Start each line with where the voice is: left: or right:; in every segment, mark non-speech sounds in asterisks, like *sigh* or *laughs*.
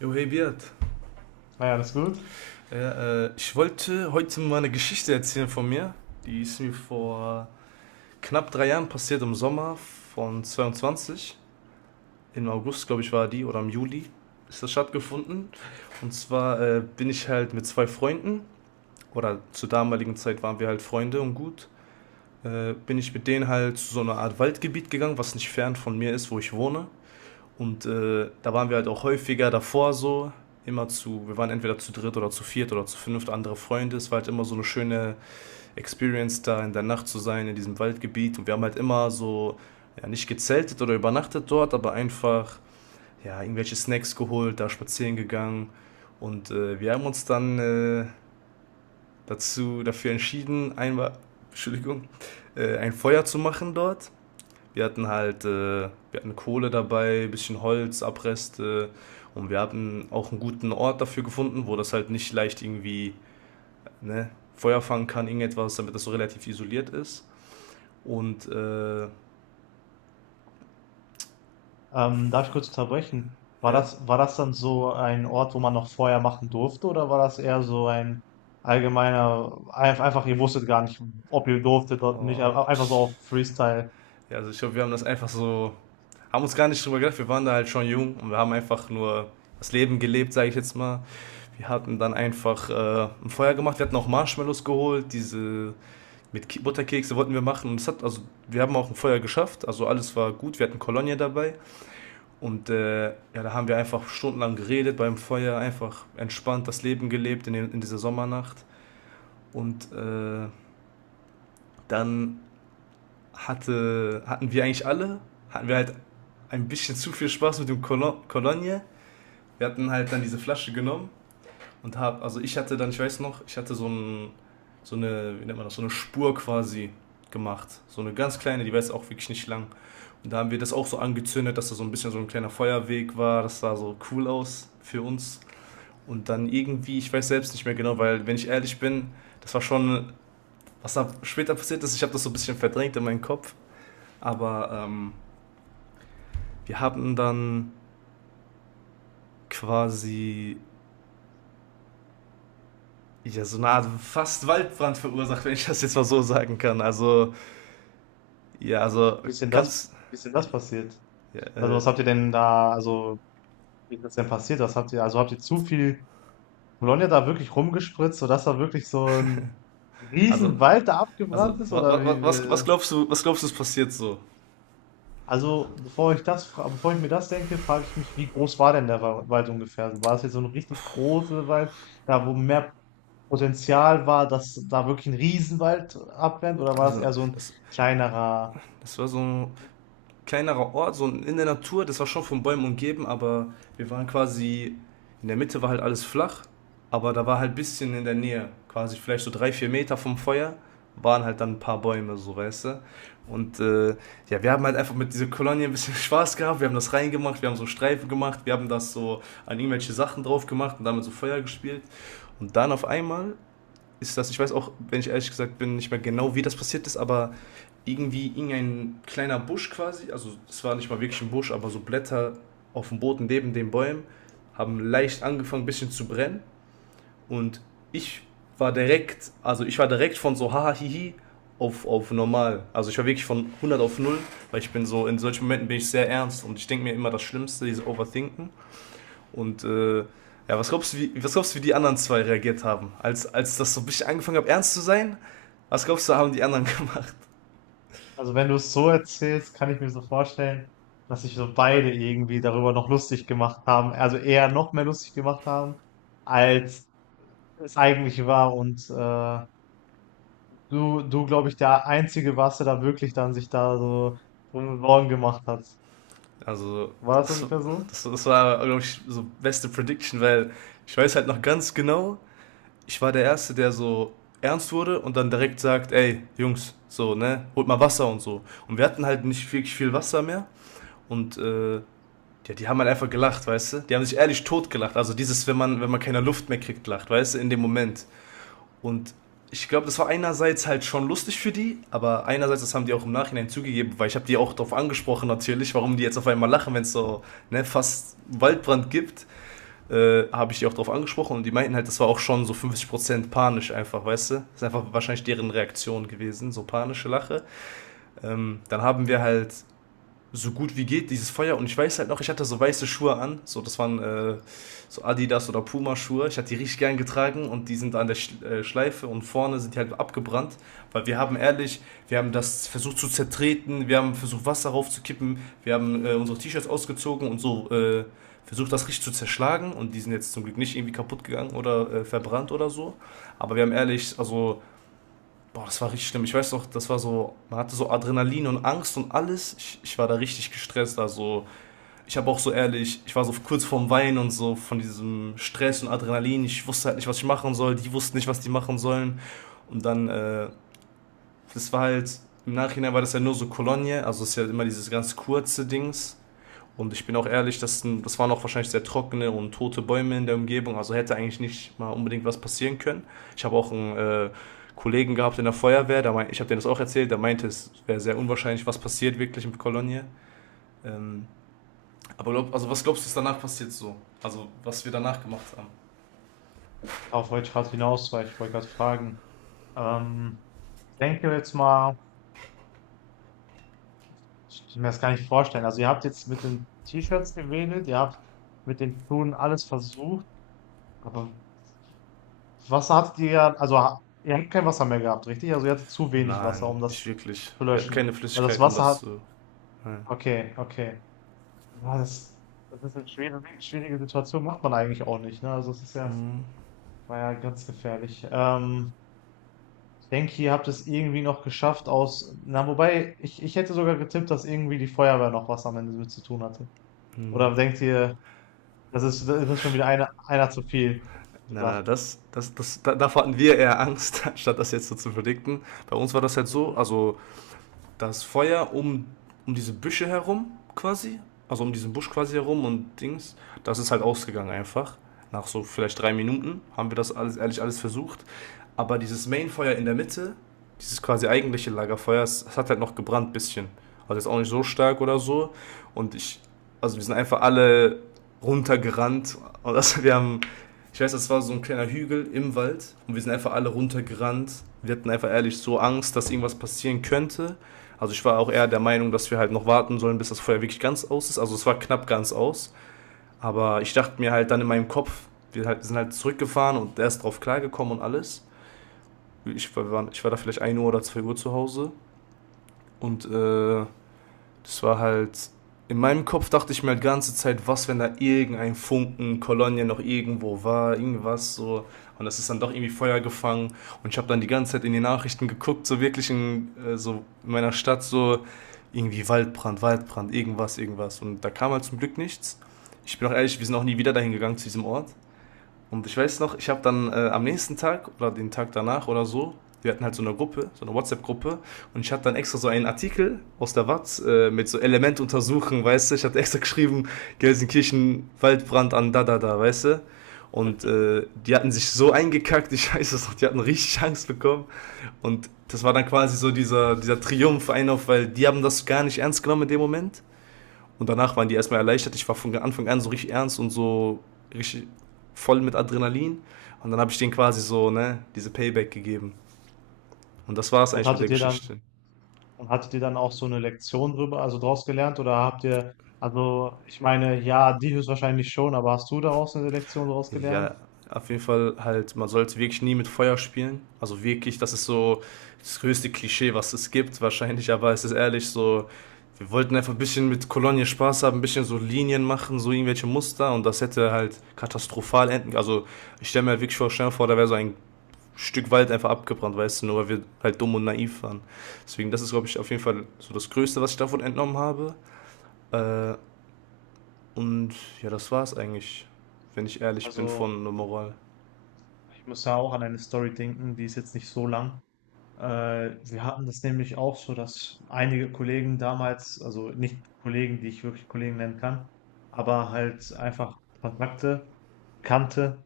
right: Jo, hey Beat.
left: Ah ja, das ist gut.
right: Ja, ich wollte heute mal eine Geschichte erzählen von mir. Die ist mir vor knapp drei Jahren passiert im Sommer von 22. Im August, glaube ich, war die oder im Juli ist das stattgefunden. Und zwar bin ich halt mit zwei Freunden, oder zur damaligen Zeit waren wir halt Freunde und gut, bin ich mit denen halt zu so einer Art Waldgebiet gegangen, was nicht fern von mir ist, wo ich wohne. Und da waren wir halt auch häufiger davor so, immer zu, wir waren entweder zu dritt oder zu viert oder zu fünft, andere Freunde. Es war halt immer so eine schöne Experience da in der Nacht zu sein, in diesem Waldgebiet. Und wir haben halt immer so, ja, nicht gezeltet oder übernachtet dort, aber einfach, ja, irgendwelche Snacks geholt, da spazieren gegangen. Und wir haben uns dann dafür entschieden, einmal, *laughs* Entschuldigung, ein Feuer zu machen dort. Wir hatten halt, wir hatten Kohle dabei, ein bisschen Holz, Abreste und wir hatten auch einen guten Ort dafür gefunden, wo das halt nicht leicht irgendwie ne, Feuer fangen kann, irgendetwas, damit das so relativ isoliert ist. Und
left: Darf ich kurz unterbrechen? War
right: ja,
left: das, war das dann so ein Ort, wo man noch vorher machen durfte, oder war das eher so ein allgemeiner, einfach, ihr wusstet gar nicht, ob ihr durftet oder nicht,
right: oh,
left: aber einfach so
right: ich,
left: auf Freestyle?
right: ja, also ich glaube, wir haben das einfach so, haben uns gar nicht drüber gedacht, wir waren da halt schon jung und wir haben einfach nur das Leben gelebt, sage ich jetzt mal. Wir hatten dann einfach ein Feuer gemacht, wir hatten auch Marshmallows geholt, diese Butterkekse wollten wir machen und es hat, also wir haben auch ein Feuer geschafft, also alles war gut, wir hatten Kolonie dabei und ja, da haben wir einfach stundenlang geredet beim Feuer, einfach entspannt das Leben gelebt in, den, in dieser Sommernacht und dann hatten wir eigentlich alle, hatten wir halt ein bisschen zu viel Spaß mit dem Kolonie, wir hatten halt dann diese Flasche genommen. Und hab, also ich hatte dann, ich weiß noch, ich hatte so, ein, so eine, wie nennt man das, so eine Spur quasi gemacht. So eine ganz kleine, die war jetzt auch wirklich nicht lang. Und da haben wir das auch so angezündet, dass da so ein bisschen so ein kleiner Feuerweg war. Das sah so cool aus für uns. Und dann irgendwie, ich weiß selbst nicht mehr genau, weil wenn ich ehrlich bin, das war schon, was da später passiert ist, ich habe das so ein bisschen verdrängt in meinem Kopf. Aber wir haben dann quasi ja, so eine Art fast Waldbrand verursacht, wenn ich das jetzt mal so sagen kann. Also ja, also
left: Wie ist denn das,
right: kannst.
left: wie ist denn das passiert?
right: Ja,
left: Also was habt ihr denn da, also wie ist das denn passiert? Was habt ihr, also habt ihr zu viel Bologna da wirklich rumgespritzt, sodass da wirklich so ein
right: also,
left: Riesenwald da abgebrannt ist? Oder wie,
right: was, was
left: wie-
right: glaubst du, ist passiert so?
left: Also, bevor ich mir das denke, frage ich mich, wie groß war denn der Wald ungefähr? Also, war das jetzt so ein richtig großer Wald, da wo mehr Potenzial war, dass da wirklich ein Riesenwald abbrennt, oder war das
right: Also,
left: eher so ein
right: das,
left: kleinerer?
right: das war so, kleinerer Ort, so in der Natur. Das war schon von Bäumen umgeben, aber wir waren quasi, in der Mitte war halt alles flach, aber da war halt ein bisschen in der Nähe, quasi vielleicht so drei, vier Meter vom Feuer, waren halt dann ein paar Bäume, so weißt du. Und ja, wir haben halt einfach mit dieser Kolonie ein bisschen *laughs* Spaß gehabt. Wir haben das reingemacht, wir haben so Streifen gemacht, wir haben das so an irgendwelche Sachen drauf gemacht und damit so Feuer gespielt. Und dann auf einmal ist das. Ich weiß auch, wenn ich ehrlich gesagt bin, nicht mehr genau, wie das passiert ist, aber irgendwie irgendein kleiner Busch quasi, also es war nicht mal wirklich ein Busch, aber so Blätter auf dem Boden neben den Bäumen haben leicht angefangen, ein bisschen zu brennen. Und ich war direkt, also ich war direkt von so haha hihi auf normal. Also ich war wirklich von hundert auf null, weil ich bin so, in solchen Momenten bin ich sehr ernst und ich denke mir immer das Schlimmste, dieses Overthinken. Und ja, was glaubst du, wie die anderen zwei reagiert haben? Als, als das so ein bisschen angefangen hat, ernst zu sein, was glaubst du, haben die anderen *laughs* gemacht?
left: Also, wenn du es so erzählst, kann ich mir so vorstellen, dass sich so beide irgendwie darüber noch lustig gemacht haben, also eher noch mehr lustig gemacht haben, als es eigentlich war. Und glaube ich, der Einzige warst, der da wirklich dann sich da so Sorgen gemacht hat.
right: Also,
left: War das
right: das,
left: ungefähr so?
right: das war, glaube ich, so beste Prediction, weil ich weiß halt noch ganz genau, ich war der Erste, der so ernst wurde und dann direkt sagt, ey, Jungs, so, ne, holt mal Wasser und so. Und wir hatten halt nicht wirklich viel Wasser mehr und, ja, die haben halt einfach gelacht, weißt du? Die haben sich ehrlich tot gelacht. Also dieses, wenn man, wenn man keine Luft mehr kriegt, lacht, weißt du, in dem Moment. Und ich glaube, das war einerseits halt schon lustig für die, aber einerseits, das haben die auch im Nachhinein zugegeben, weil ich habe die auch darauf angesprochen natürlich, warum die jetzt auf einmal lachen, wenn es so ne, fast Waldbrand gibt, habe ich die auch darauf angesprochen und die meinten halt, das war auch schon so 50% panisch einfach, weißt du? Das ist einfach wahrscheinlich deren Reaktion gewesen, so panische Lache. Dann haben wir halt so gut wie geht, dieses Feuer. Und ich weiß halt noch, ich hatte so weiße Schuhe an. So, das waren so Adidas oder Puma-Schuhe. Ich hatte die richtig gern getragen und die sind an der Schleife und vorne sind die halt abgebrannt. Weil wir haben ehrlich, wir haben das versucht zu zertreten, wir haben versucht Wasser raufzukippen, wir haben unsere T-Shirts ausgezogen und so versucht das richtig zu zerschlagen. Und die sind jetzt zum Glück nicht irgendwie kaputt gegangen oder verbrannt oder so. Aber wir haben ehrlich, also boah, das war richtig schlimm. Ich weiß noch, das war so, man hatte so Adrenalin und Angst und alles. Ich war da richtig gestresst. Also, ich habe auch so ehrlich, ich war so kurz vorm Weinen und so von diesem Stress und Adrenalin. Ich wusste halt nicht, was ich machen soll. Die wussten nicht, was die machen sollen. Und dann, das war halt, im Nachhinein war das ja nur so Kolonie. Also, es ist ja immer dieses ganz kurze Dings. Und ich bin auch ehrlich, das waren auch wahrscheinlich sehr trockene und tote Bäume in der Umgebung, also hätte eigentlich nicht mal unbedingt was passieren können. Ich habe auch einen Kollegen gehabt in der Feuerwehr, der mein, ich habe denen das auch erzählt, der meinte, es wäre sehr unwahrscheinlich, was passiert wirklich in Kolonie. Ähm, aber glaub, also was glaubst du, ist danach passiert so? Also was wir danach gemacht haben?
left: Darauf wollte ich gerade hinaus, weil ich wollte gerade fragen. Ähm, Ich denke jetzt mal, ich kann mir das gar nicht vorstellen. Also ihr habt jetzt mit den T-Shirts gewedelt, ihr habt mit den Schuhen alles versucht, aber Wasser hattet ihr ja, also ihr habt kein Wasser mehr gehabt, richtig? Also ihr hattet zu wenig Wasser,
right: Nein,
left: um
right: nicht
left: das
right: wirklich.
left: zu
right: Wir hatten keine
left: löschen. Also das
right: Flüssigkeit, um
left: Wasser
right: das
left: hat,
right: zu... Nein.
left: okay, okay. Ja, das, das ist eine schwierige Situation, macht man eigentlich auch nicht, ne? Also es ist ja, war ja ganz gefährlich. Ich denke, ihr habt es irgendwie noch geschafft aus. Na, wobei, ich hätte sogar getippt, dass irgendwie die Feuerwehr noch was am Ende mit zu tun hatte. Oder denkt ihr, das ist schon wieder einer zu viel gedacht?
right: Davor hatten wir eher Angst, *laughs* anstatt das jetzt so zu verdikten. Bei uns war das halt so,
left: Mhm.
right: also das Feuer um, um diese Büsche herum quasi, also um diesen Busch quasi herum und Dings, das ist halt ausgegangen einfach. Nach so vielleicht drei Minuten haben wir das alles, ehrlich alles versucht. Aber dieses Mainfeuer in der Mitte, dieses quasi eigentliche Lagerfeuer, es hat halt noch gebrannt ein bisschen. Also jetzt auch nicht so stark oder so. Und ich, also wir sind einfach alle runtergerannt. Und das, *laughs* wir haben, ich weiß, das war so ein kleiner Hügel im Wald. Und wir sind einfach alle runtergerannt. Wir hatten einfach ehrlich so Angst, dass irgendwas passieren könnte. Also ich war auch eher der Meinung, dass wir halt noch warten sollen, bis das Feuer wirklich ganz aus ist. Also es war knapp ganz aus. Aber ich dachte mir halt dann in meinem Kopf, wir halt, sind halt zurückgefahren und erst drauf klargekommen und alles. Ich war da vielleicht ein Uhr oder 2 Uhr zu Hause. Und das war halt. In meinem Kopf dachte ich mir halt die ganze Zeit, was, wenn da irgendein Funken, Kolonia noch irgendwo war, irgendwas so. Und das ist dann doch irgendwie Feuer gefangen. Und ich habe dann die ganze Zeit in die Nachrichten geguckt, so wirklich in, so in meiner Stadt, so irgendwie Waldbrand, Waldbrand, irgendwas, irgendwas. Und da kam halt zum Glück nichts. Ich bin auch ehrlich, wir sind auch nie wieder dahin gegangen zu diesem Ort. Und ich weiß noch, ich habe dann am nächsten Tag oder den Tag danach oder so, wir hatten halt so eine Gruppe, so eine WhatsApp-Gruppe und ich hatte dann extra so einen Artikel aus der Watz mit so Element untersuchen, weißt du, ich hatte extra geschrieben, Gelsenkirchen, Waldbrand an da da da, weißt du. Und
left: *laughs*
right: die hatten sich so eingekackt, ich weiß es noch, die hatten richtig Angst bekommen. Und das war dann quasi so dieser, dieser Triumph ein auf, weil die haben das gar nicht ernst genommen in dem Moment. Und danach waren die erstmal erleichtert. Ich war von Anfang an so richtig ernst und so richtig voll mit Adrenalin. Und dann habe ich denen quasi so, ne, diese Payback gegeben. Und das war es
left: Und
right: eigentlich mit der
left: hattet ihr dann,
right: Geschichte.
left: und hattet ihr dann auch so eine Lektion drüber, also draus gelernt? Oder habt ihr, also ich meine, ja, die höchstwahrscheinlich schon, aber hast du daraus eine Lektion draus gelernt?
right: Ja, auf jeden Fall halt, man sollte wirklich nie mit Feuer spielen. Also wirklich, das ist so das größte Klischee, was es gibt, wahrscheinlich, aber es ist ehrlich so, wir wollten einfach ein bisschen mit Kolonie Spaß haben, ein bisschen so Linien machen, so irgendwelche Muster und das hätte halt katastrophal enden. Also ich stelle mir halt wirklich vor, stell mir vor, da wäre so ein Stück Wald einfach abgebrannt, weißt du, nur weil wir halt dumm und naiv waren. Deswegen, das ist, glaube ich, auf jeden Fall so das Größte, was ich davon entnommen habe. Äh, und ja, das war's eigentlich, wenn ich ehrlich bin,
left: Also,
right: von der Moral.
left: ich muss ja auch an eine Story denken, die ist jetzt nicht so lang. Wir hatten das nämlich auch so, dass einige Kollegen damals, also nicht Kollegen, die ich wirklich Kollegen nennen kann, aber halt einfach Kontakte, Bekannte,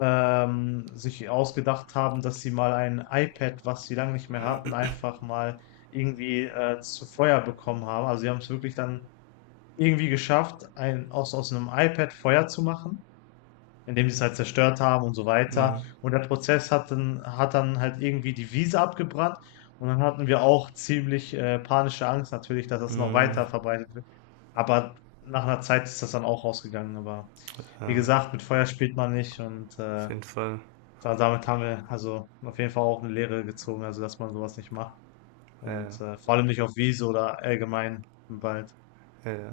left: sich ausgedacht haben, dass sie mal ein iPad, was sie lange nicht mehr hatten, einfach mal irgendwie zu Feuer bekommen haben. Also sie haben es wirklich dann irgendwie geschafft, aus einem iPad Feuer zu machen, indem sie es halt zerstört haben und so
right: Mhm.
left: weiter. Und der Prozess hat hat dann halt irgendwie die Wiese abgebrannt. Und dann hatten wir auch ziemlich panische Angst natürlich, dass das noch
right: Mhm.
left: weiter verbreitet wird. Aber nach einer Zeit ist das dann auch rausgegangen. Aber wie
right: Ja,
left: gesagt, mit Feuer spielt man nicht. Und
right: auf jeden Fall.
left: da, damit haben wir also auf jeden Fall auch eine Lehre gezogen, also dass man sowas nicht macht.
right: Ja, ja,
left: Und vor allem nicht auf Wiese oder allgemein im Wald.
right: ja. Ja.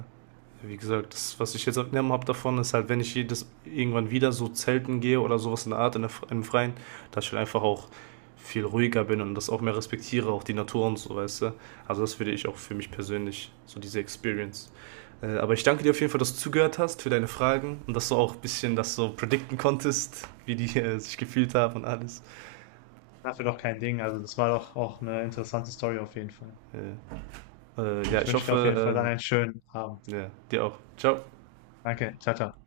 right: Wie gesagt, das, was ich jetzt abgenommen habe davon, ist halt, wenn ich jedes irgendwann wieder so zelten gehe oder sowas in der Art, in der, im Freien, dass ich halt einfach auch viel ruhiger bin und das auch mehr respektiere, auch die Natur und so, weißt du. Also das würde ich auch für mich persönlich, so diese Experience. Aber ich danke dir auf jeden Fall, dass du zugehört hast für deine Fragen und dass du auch ein bisschen das so predikten konntest, wie die sich gefühlt haben und alles.
left: Dafür doch kein Ding. Also das war doch auch eine interessante Story auf jeden Fall.
right: Äh,
left: Und
right: ja,
left: ich
right: ich
left: wünsche dir auf jeden Fall
right: hoffe,
left: dann einen schönen Abend.
right: ja, dir auch. Ciao.
left: Danke. Ciao, ciao.